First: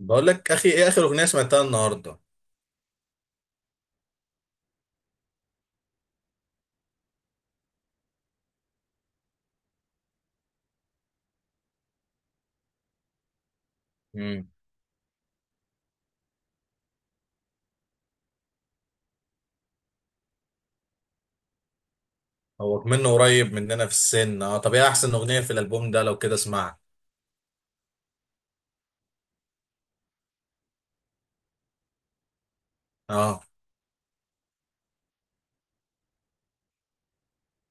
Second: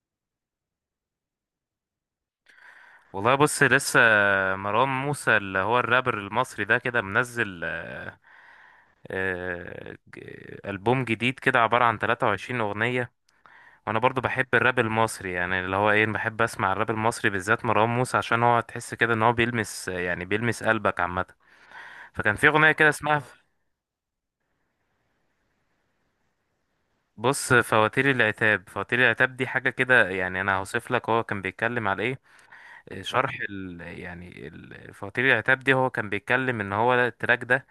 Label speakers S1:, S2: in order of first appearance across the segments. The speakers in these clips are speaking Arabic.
S1: بقول لك اخي، ايه اخر اغنيه سمعتها النهارده؟
S2: والله بص لسه مروان موسى اللي هو الرابر المصري ده كده منزل ألبوم جديد كده عبارة عن 23 أغنية. وأنا برضو بحب
S1: امم.
S2: الراب المصري يعني اللي هو إيه، بحب أسمع الراب المصري بالذات مروان موسى عشان هو تحس كده إن هو بيلمس يعني بيلمس قلبك عامة. فكان في أغنية
S1: هو
S2: كده
S1: منه
S2: اسمها
S1: قريب مننا في السن. اه، طب ايه احسن اغنيه في الالبوم ده لو كده اسمعها؟
S2: بص فواتير العتاب. فواتير العتاب دي حاجة كده يعني، أنا هوصف لك هو كان بيتكلم على إيه. شرح
S1: اه.
S2: فواتير العتاب دي، هو كان بيتكلم إن هو التراك ده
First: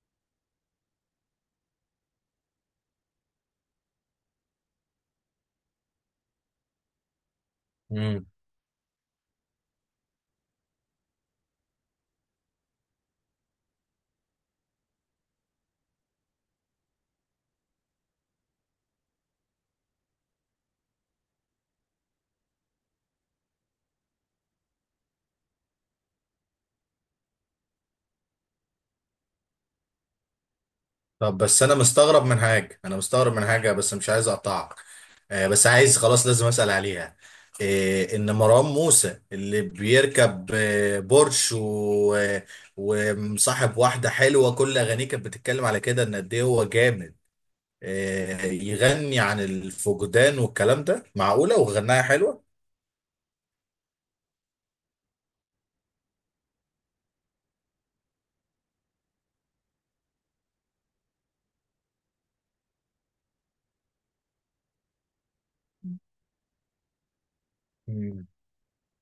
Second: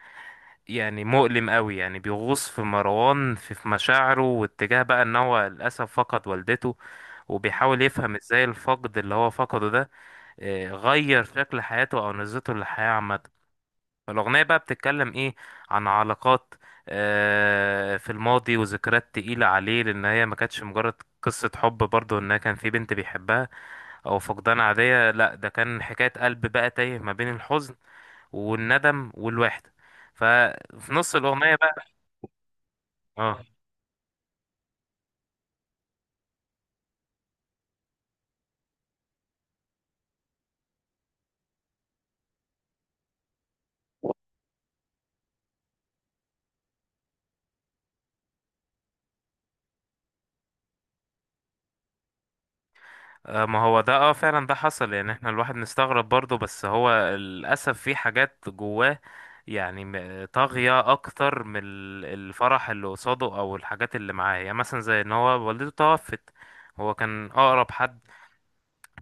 S2: يعني مؤلم قوي، يعني بيغوص في مروان في مشاعره واتجاه بقى ان هو للاسف فقد والدته، وبيحاول يفهم
S1: امم.
S2: ازاي الفقد اللي هو فقده ده غير شكل حياته او نظرته للحياة عامة. فالاغنية بقى بتتكلم ايه؟ عن علاقات في الماضي وذكريات تقيلة عليه، لان هي ما كانتش مجرد قصة حب برضه ان كان في بنت بيحبها او فقدان عادية. لا، ده كان حكاية قلب بقى تايه ما بين الحزن والندم والوحدة. ففي نص
S1: طب،
S2: الأغنية
S1: بس انا
S2: بقى
S1: مستغرب من حاجه انا مستغرب
S2: اه،
S1: من حاجه بس مش عايز اقطعك. آه، بس عايز خلاص لازم اسال عليها. إيه ان مروان موسى اللي بيركب بورش و ومصاحب واحده حلوه، كل اغانيه كانت بتتكلم على كده ان قد ايه هو جامد. إيه، يغني عن الفقدان والكلام ده، معقوله وغناها حلوه؟
S2: ما هو ده اه فعلا ده حصل. يعني احنا الواحد نستغرب برضه، بس هو للأسف في حاجات جواه يعني طاغية أكتر من الفرح اللي قصاده أو الحاجات اللي معاه. يعني مثلا زي إن هو والدته توفت، هو كان أقرب حد
S1: مم.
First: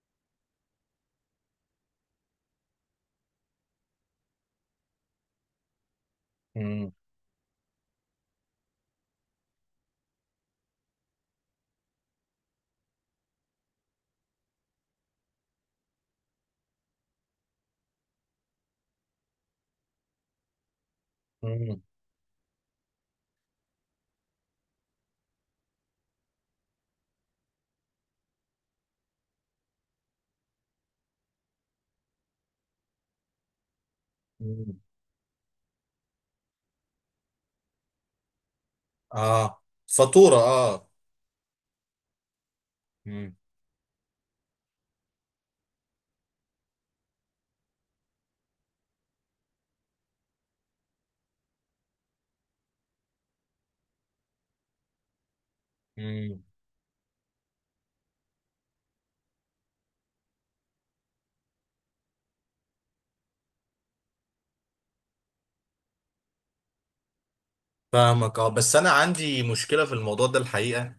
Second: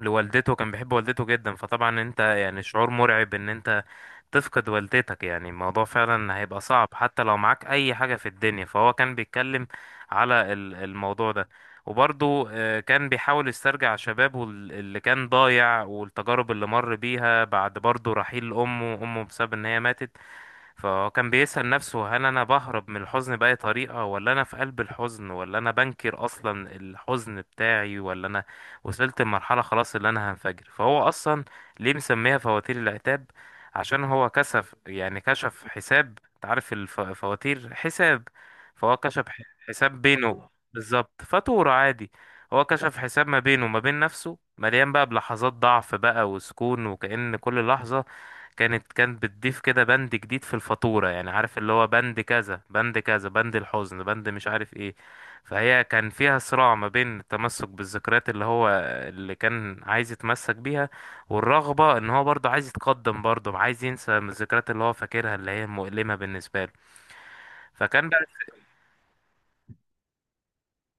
S2: لوالدته، كان بيحب والدته جدا. فطبعا انت يعني شعور مرعب ان انت تفقد والدتك، يعني الموضوع فعلا هيبقى صعب
S1: مم.
S2: حتى لو معاك اي حاجة في الدنيا. فهو كان بيتكلم على الموضوع ده. وبرضه كان بيحاول يسترجع شبابه اللي كان ضايع والتجارب اللي مر بيها بعد برضه رحيل امه بسبب ان هي ماتت. فهو كان بيسأل
S1: مم.
S2: نفسه، هل أنا بهرب من الحزن بأي طريقة، ولا أنا في قلب الحزن، ولا أنا بنكر أصلا الحزن بتاعي، ولا أنا وصلت لمرحلة خلاص اللي أنا هنفجر؟ فهو أصلا ليه مسميها فواتير العتاب؟ عشان هو كشف
S1: مم.
S2: يعني كشف حساب. أنت عارف الفواتير حساب، فهو كشف
S1: اه،
S2: حساب
S1: فاتورة،
S2: بينه
S1: اه.
S2: بالظبط، فاتورة عادي. هو كشف حساب
S1: مم.
S2: ما بينه وما بين نفسه، مليان بقى بلحظات ضعف بقى وسكون، وكأن كل لحظة كانت بتضيف كده بند جديد في الفاتورة. يعني عارف اللي هو بند كذا بند كذا، بند الحزن، بند مش عارف ايه. فهي كان فيها
S1: مم.
S2: صراع ما بين التمسك بالذكريات اللي هو اللي كان عايز يتمسك بيها، والرغبة ان هو برضه عايز يتقدم، برضه عايز ينسى من الذكريات اللي هو فاكرها اللي هي مؤلمة بالنسبة له. فكان بقى
S1: فاهمك. اه، بس انا عندي مشكلة في الموضوع ده الحقيقة.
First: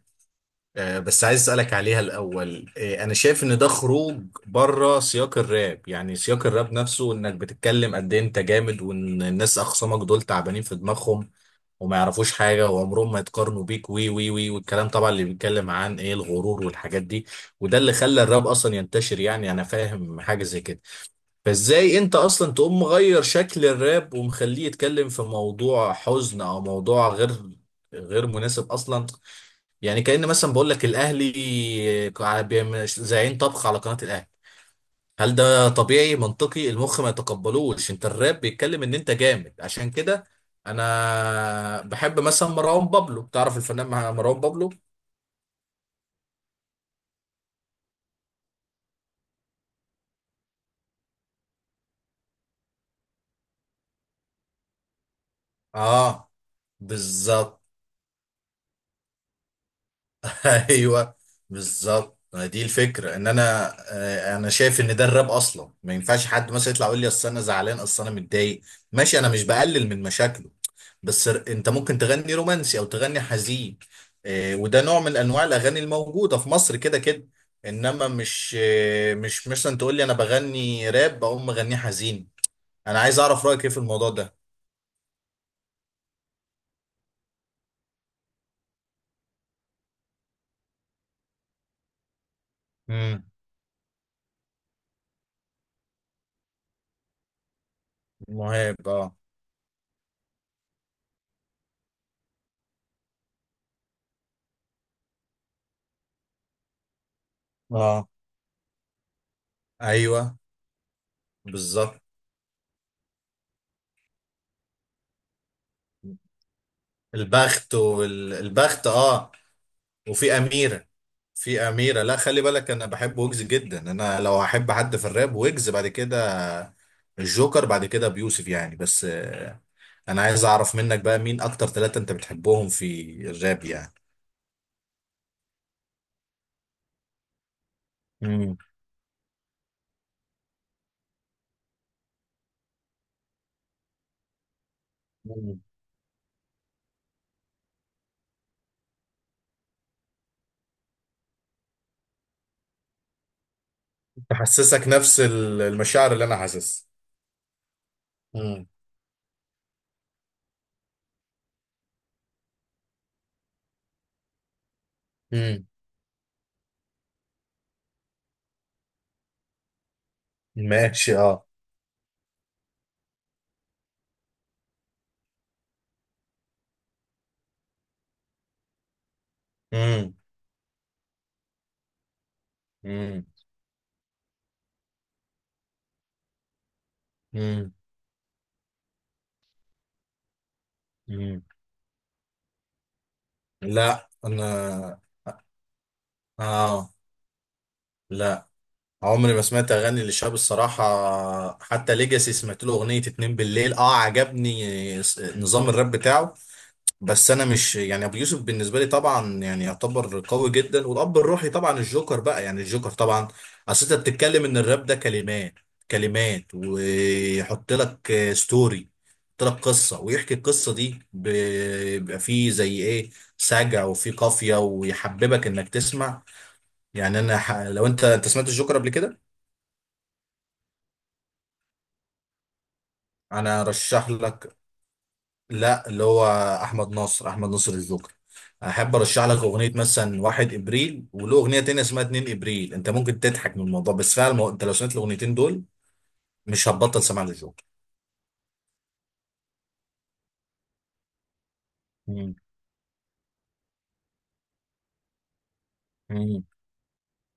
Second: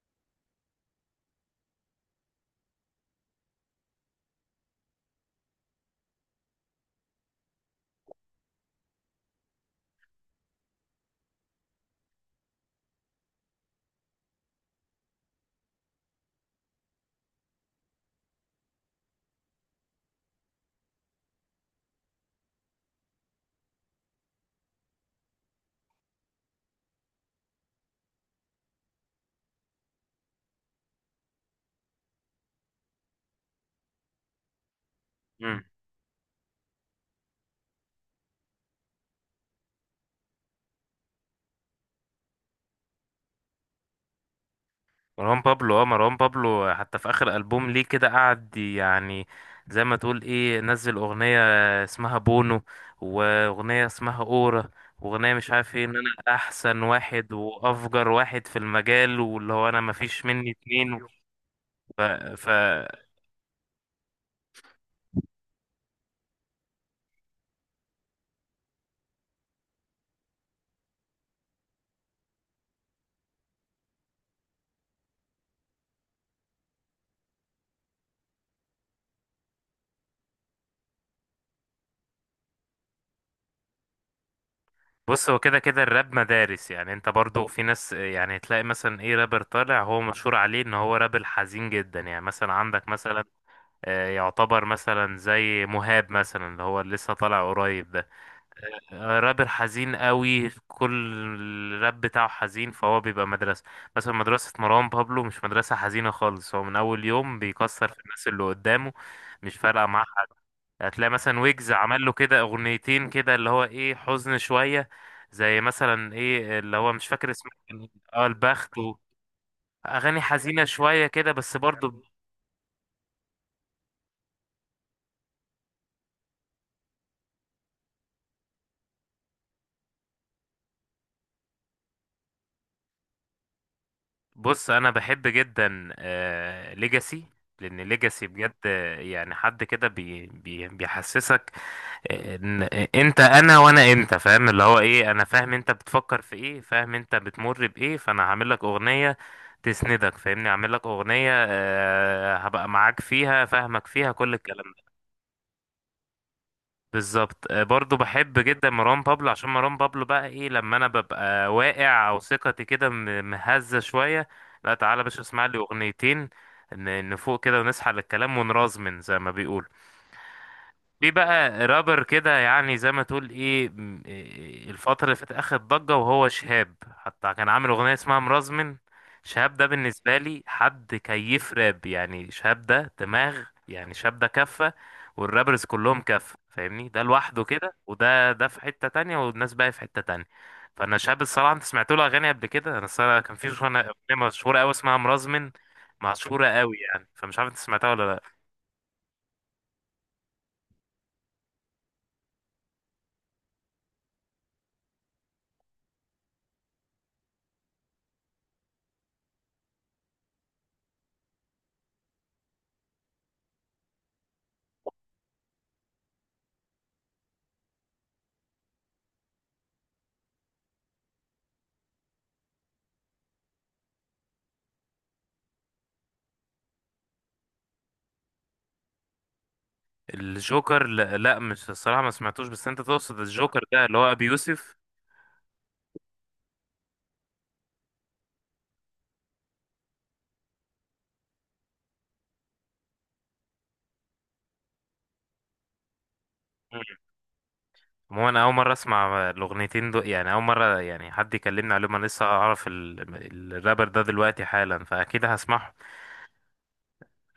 S1: آه، بس عايز اسألك عليها الاول. انا شايف ان ده خروج بره سياق الراب، يعني سياق الراب نفسه انك بتتكلم قد ايه انت جامد، وان الناس اخصامك دول تعبانين في دماغهم وما يعرفوش حاجة وعمرهم ما يتقارنوا بيك، وي وي وي، والكلام طبعا اللي بيتكلم عن ايه الغرور والحاجات دي. وده اللي خلى الراب اصلا ينتشر، يعني انا فاهم حاجة زي كده. فازاي انت اصلا تقوم مغير شكل الراب ومخليه يتكلم في موضوع حزن او موضوع غير مناسب اصلا؟ يعني كأن مثلا بقول لك الاهلي زعيم طبخ على قناة الاهلي. هل
S2: مم.
S1: ده طبيعي؟ منطقي المخ ما يتقبلوش. انت الراب بيتكلم ان انت جامد عشان كده. انا بحب مثلا مروان بابلو، تعرف الفنان مروان بابلو؟
S2: مروان بابلو، اه مروان بابلو حتى في اخر البوم ليه كده قعد يعني زي ما تقول ايه، نزل اغنية اسمها بونو، واغنية اسمها اورا، واغنية مش عارف ايه، ان
S1: اه.
S2: انا احسن واحد
S1: بالظبط.
S2: وافجر واحد في المجال، واللي هو انا مفيش مني اتنين.
S1: ايوه.
S2: ف,
S1: بالظبط، ما
S2: ف
S1: دي الفكره. ان انا شايف ان ده الراب اصلا ما ينفعش حد مثلا يطلع يقول لي اصل انا زعلان اصل انا متضايق. ماشي، انا مش بقلل من مشاكله. بس، انت ممكن تغني رومانسي او تغني حزين. وده نوع من انواع الاغاني الموجوده في مصر كده كده. انما مش مثلا تقول لي انا بغني راب اقوم مغنيه حزين. انا عايز اعرف رايك ايه في الموضوع ده؟
S2: بص، هو كده كده الراب مدارس. يعني انت برضو في ناس، يعني تلاقي مثلا ايه، رابر طالع هو مشهور عليه ان هو راب الحزين جدا، يعني مثلا عندك مثلا
S1: امم.
S2: يعتبر مثلا زي مهاب مثلا اللي هو لسه طالع قريب ده،
S1: مهاب، اه.
S2: رابر حزين قوي، كل الراب بتاعه حزين، فهو بيبقى مدرسة. مثلا مدرسة مروان بابلو مش مدرسة حزينة خالص، هو من أول يوم بيكسر في
S1: اه.
S2: الناس اللي قدامه، مش فارقة معاه حد.
S1: ايوه.
S2: هتلاقي مثلا ويجز
S1: بالظبط.
S2: عمل له كده أغنيتين كده اللي هو إيه، حزن شوية، زي مثلا إيه اللي هو مش فاكر اسمه
S1: البخت
S2: كان إيه. اه البخت
S1: والبخت،
S2: و...
S1: اه.
S2: أغاني
S1: وفي
S2: حزينة
S1: اميره.
S2: شوية كده بس
S1: في اميره.
S2: برضو.
S1: لا، خلي بالك، انا بحب ويجز جدا. انا لو احب حد في الراب، ويجز، بعد كده الجوكر، بعد كده بيوسف يعني. بس انا عايز اعرف منك بقى مين اكتر ثلاثه انت بتحبهم في الراب يعني؟
S2: بص أنا بحب جدا آه ليجاسي، لأن ليجاسي بجد
S1: امم.
S2: يعني حد كده بيحسسك إن- انت انا وانا انت، فاهم اللي هو ايه، انا فاهم انت بتفكر في ايه، فاهم انت بتمر بايه، فانا هعمل لك اغنية تسندك، فاهمني، هعمل لك اغنية هبقى معاك فيها، فاهمك فيها كل الكلام
S1: تحسسك
S2: ده.
S1: نفس المشاعر اللي انا حاسسها.
S2: بالظبط. برضو بحب
S1: امم.
S2: جدا مروان بابلو عشان مروان بابلو بقى ايه، لما انا ببقى واقع او ثقتي كده مهزة شوية، لا تعالى يا باشا اسمع لي
S1: امم.
S2: اغنيتين نفوق كده ونسحل الكلام ونرازمن زي ما بيقولوا. في
S1: ماشي، اه.
S2: بقى رابر كده يعني زي ما تقول ايه إيه، الفترة اللي فاتت اخد ضجة وهو شهاب، حتى كان عامل اغنية اسمها مرزمن. شهاب ده
S1: امم.
S2: بالنسبة لي حد كيف راب، يعني شهاب ده
S1: امم.
S2: دماغ، يعني شهاب ده كفة والرابرز كلهم كفة، فاهمني، ده لوحده
S1: امم.
S2: كده، ده في حتة تانية والناس بقى في حتة تانية. فانا شهاب
S1: امم.
S2: الصراحة، انت سمعت له اغاني قبل كده؟ انا الصراحة كان في
S1: لا،
S2: أغنية مشهورة قوي
S1: انا.
S2: اسمها مرزمن، مشهورة قوي
S1: اه.
S2: يعني، فمش عارف انت سمعتها ولا لا.
S1: لا. عمري ما سمعت اغاني للشاب الصراحه. حتى ليجاسي سمعت له اغنيه اتنين بالليل، اه عجبني نظام الراب بتاعه. بس انا مش، يعني، ابو يوسف بالنسبه لي طبعا يعني يعتبر قوي جدا، والاب الروحي طبعا الجوكر بقى، يعني الجوكر طبعا. اصل انت بتتكلم ان الراب ده كلمات، كلمات ويحط لك ستوري، يحط لك قصه ويحكي القصه دي، بيبقى فيه زي ايه، سجع وفيه قافيه ويحببك انك تسمع. يعني انا، لو انت سمعت الجوكر قبل كده.
S2: الجوكر لا, لا مش الصراحة ما سمعتوش، بس انت تقصد
S1: انا
S2: الجوكر ده اللي
S1: ارشح
S2: هو ابي
S1: لك.
S2: يوسف؟
S1: لا، اللي هو احمد ناصر، احمد ناصر الجوكر. احب ارشح لك اغنيه مثلا 1 ابريل، وله اغنيه تانية اسمها 2 ابريل. انت ممكن تضحك من الموضوع، بس فعلا انت لو سمعت الاغنيتين دول مش
S2: مم.
S1: هتبطل سماع للجوكر.
S2: هو انا اول مرة اسمع الاغنيتين دول، يعني اول مرة يعني حد يكلمني عليهم، انا لسه
S1: مم.
S2: اعرف الرابر ده دلوقتي حالا، فاكيد هسمعه.
S1: مم.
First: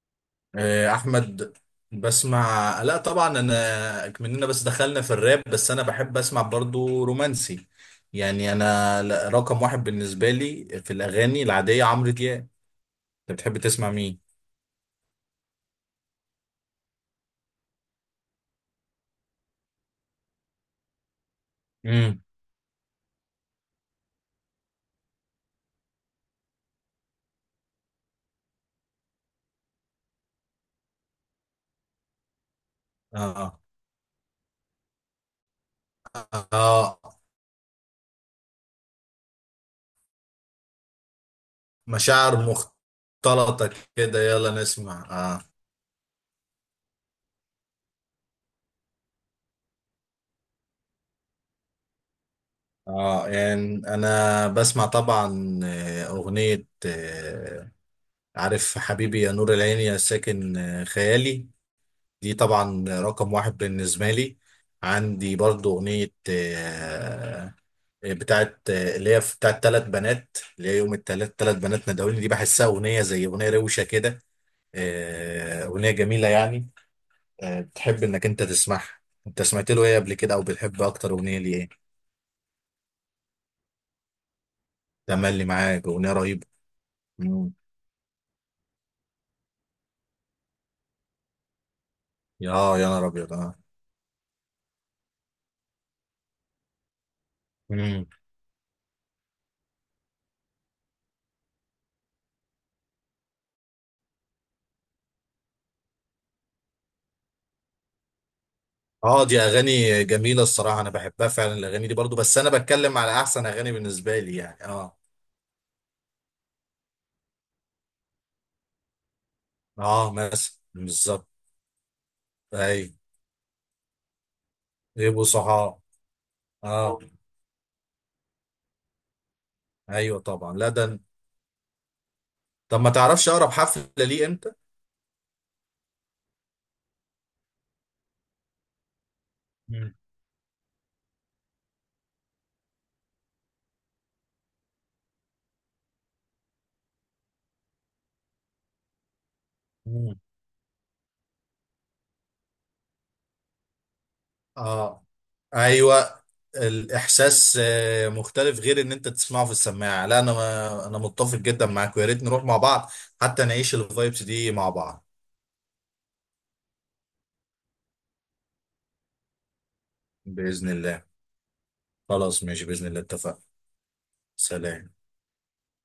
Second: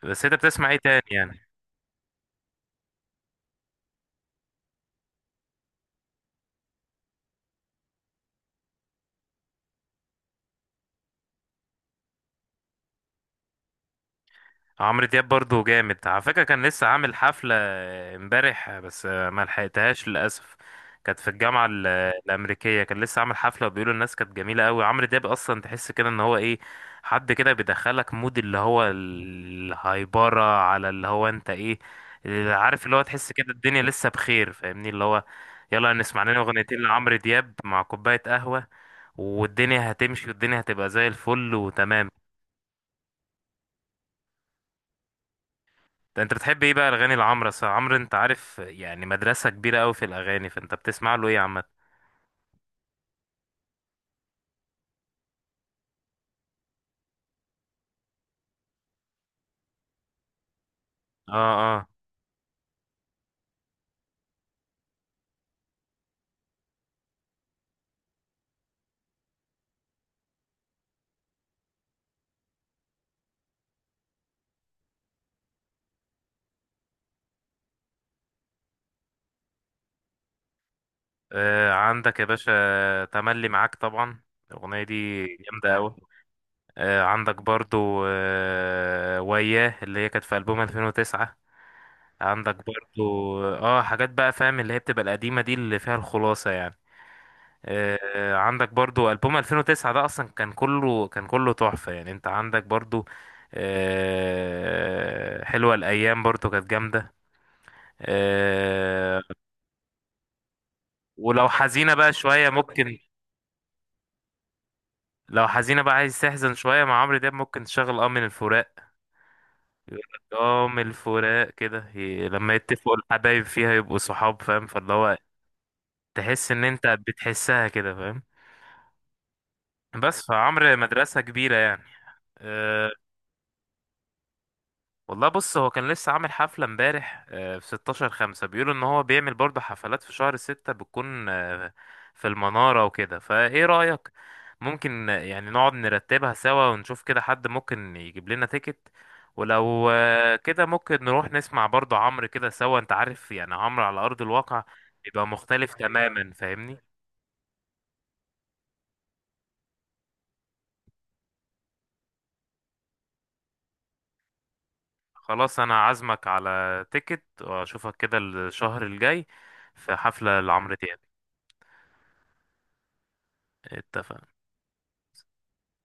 S2: بس انت بتسمع ايه تاني يعني؟
S1: احمد، بسمع. لا طبعا انا مننا بس دخلنا في الراب، بس انا بحب اسمع برضو رومانسي. يعني انا، رقم واحد بالنسبه لي في الاغاني العاديه عمرو دياب. انت بتحب تسمع مين؟
S2: عمرو دياب برضو جامد، على فكرة كان لسه عامل حفلة امبارح بس ما لحقتهاش للأسف، كانت في الجامعة
S1: امم.
S2: الأمريكية. كان لسه عامل حفلة وبيقولوا الناس كانت جميلة قوي. عمرو دياب أصلا تحس كده إن هو إيه، حد كده بيدخلك مود اللي هو الهايبرة على اللي هو أنت إيه، اللي عارف اللي هو تحس كده
S1: اه.
S2: الدنيا لسه بخير، فاهمني، اللي هو يلا نسمع لنا أغنيتين
S1: اه،
S2: لعمرو دياب مع كوباية قهوة والدنيا هتمشي، والدنيا هتبقى زي الفل وتمام.
S1: مشاعر مختلطة كده. يلا نسمع. اه.
S2: ده انت بتحب ايه بقى الاغاني لعمرو؟ أصل عمرو انت عارف يعني مدرسه كبيره قوي في الاغاني، فانت بتسمع له ايه عامه؟
S1: اه، يعني انا بسمع طبعا اغنية عارف؟ حبيبي يا نور العين، يا ساكن
S2: اه،
S1: خيالي.
S2: اه،
S1: دي طبعا رقم واحد بالنسبة لي. عندي برضو اغنية بتاعت آه، اللي هي بتاعت ثلاث بنات، اللي هي يوم الثلاث ثلاث بنات ندعوني. دي بحسها اغنية زي اغنية روشة كده. اغنية جميلة يعني. بتحب انك انت تسمعها. انت سمعت له ايه قبل كده، او بتحب اكتر اغنيه ليه ايه؟
S2: عندك يا باشا تملي معاك طبعا، الاغنيه دي
S1: تملي
S2: جامده
S1: معاك،
S2: قوي.
S1: اغنيه رهيبه.
S2: آه عندك
S1: مم.
S2: برضو آه وياه، اللي هي كانت في البوم 2009. عندك
S1: اه، يا
S2: برضو
S1: نهار ابيض، اه.
S2: اه حاجات بقى فاهم اللي هي بتبقى القديمه دي اللي فيها الخلاصه يعني.
S1: مم.
S2: عندك برضو ألبوم 2009، ده أصلا كان كله تحفة يعني. أنت عندك برضو حلوة الأيام برضو كانت جامدة. آه،
S1: اه، دي اغاني جميله الصراحه، انا بحبها
S2: ولو
S1: فعلا الاغاني
S2: حزينة
S1: دي
S2: بقى
S1: برضو، بس
S2: شوية
S1: انا
S2: ممكن،
S1: بتكلم على احسن اغاني بالنسبه لي يعني. اه.
S2: لو حزينة بقى عايز تحزن شوية مع عمرو دياب، ممكن تشغل اه من الفراق. يقول
S1: اه،
S2: لك
S1: مثلا
S2: اه من
S1: بالظبط.
S2: الفراق كده لما
S1: ايوه.
S2: يتفقوا الحبايب فيها يبقوا صحاب، فاهم، فاللي هو
S1: يبقوا صحاب.
S2: تحس إن أنت
S1: اه،
S2: بتحسها كده، فاهم.
S1: ايوه
S2: بس
S1: طبعا. لا
S2: فعمرو
S1: ده.
S2: مدرسة كبيرة يعني.
S1: طب ما
S2: آه،
S1: تعرفش اقرب حفله ليه امتى؟
S2: والله بص هو كان لسه عامل حفلة امبارح في 16 خمسة، بيقولوا ان هو بيعمل برضه
S1: مم.
S2: حفلات في شهر ستة بتكون في المنارة وكده. فايه رأيك؟ ممكن يعني نقعد نرتبها سوا ونشوف كده حد ممكن يجيب لنا تيكت، ولو
S1: مم.
S2: كده ممكن نروح نسمع برضه عمرو كده سوا. انت عارف يعني عمرو على أرض الواقع
S1: اه.
S2: بيبقى مختلف
S1: ايوه.
S2: تماما، فاهمني.
S1: الاحساس مختلف، غير ان انت تسمعه في السماعه. لا، انا متفق جدا معاك، ويا ريت نروح مع بعض حتى نعيش الفايبس دي مع بعض.
S2: خلاص انا عازمك على تيكت، واشوفك كده الشهر الجاي في حفلة
S1: باذن
S2: لعمرو دياب.
S1: الله. خلاص، ماشي باذن الله، اتفقنا.
S2: اتفقنا.
S1: سلام.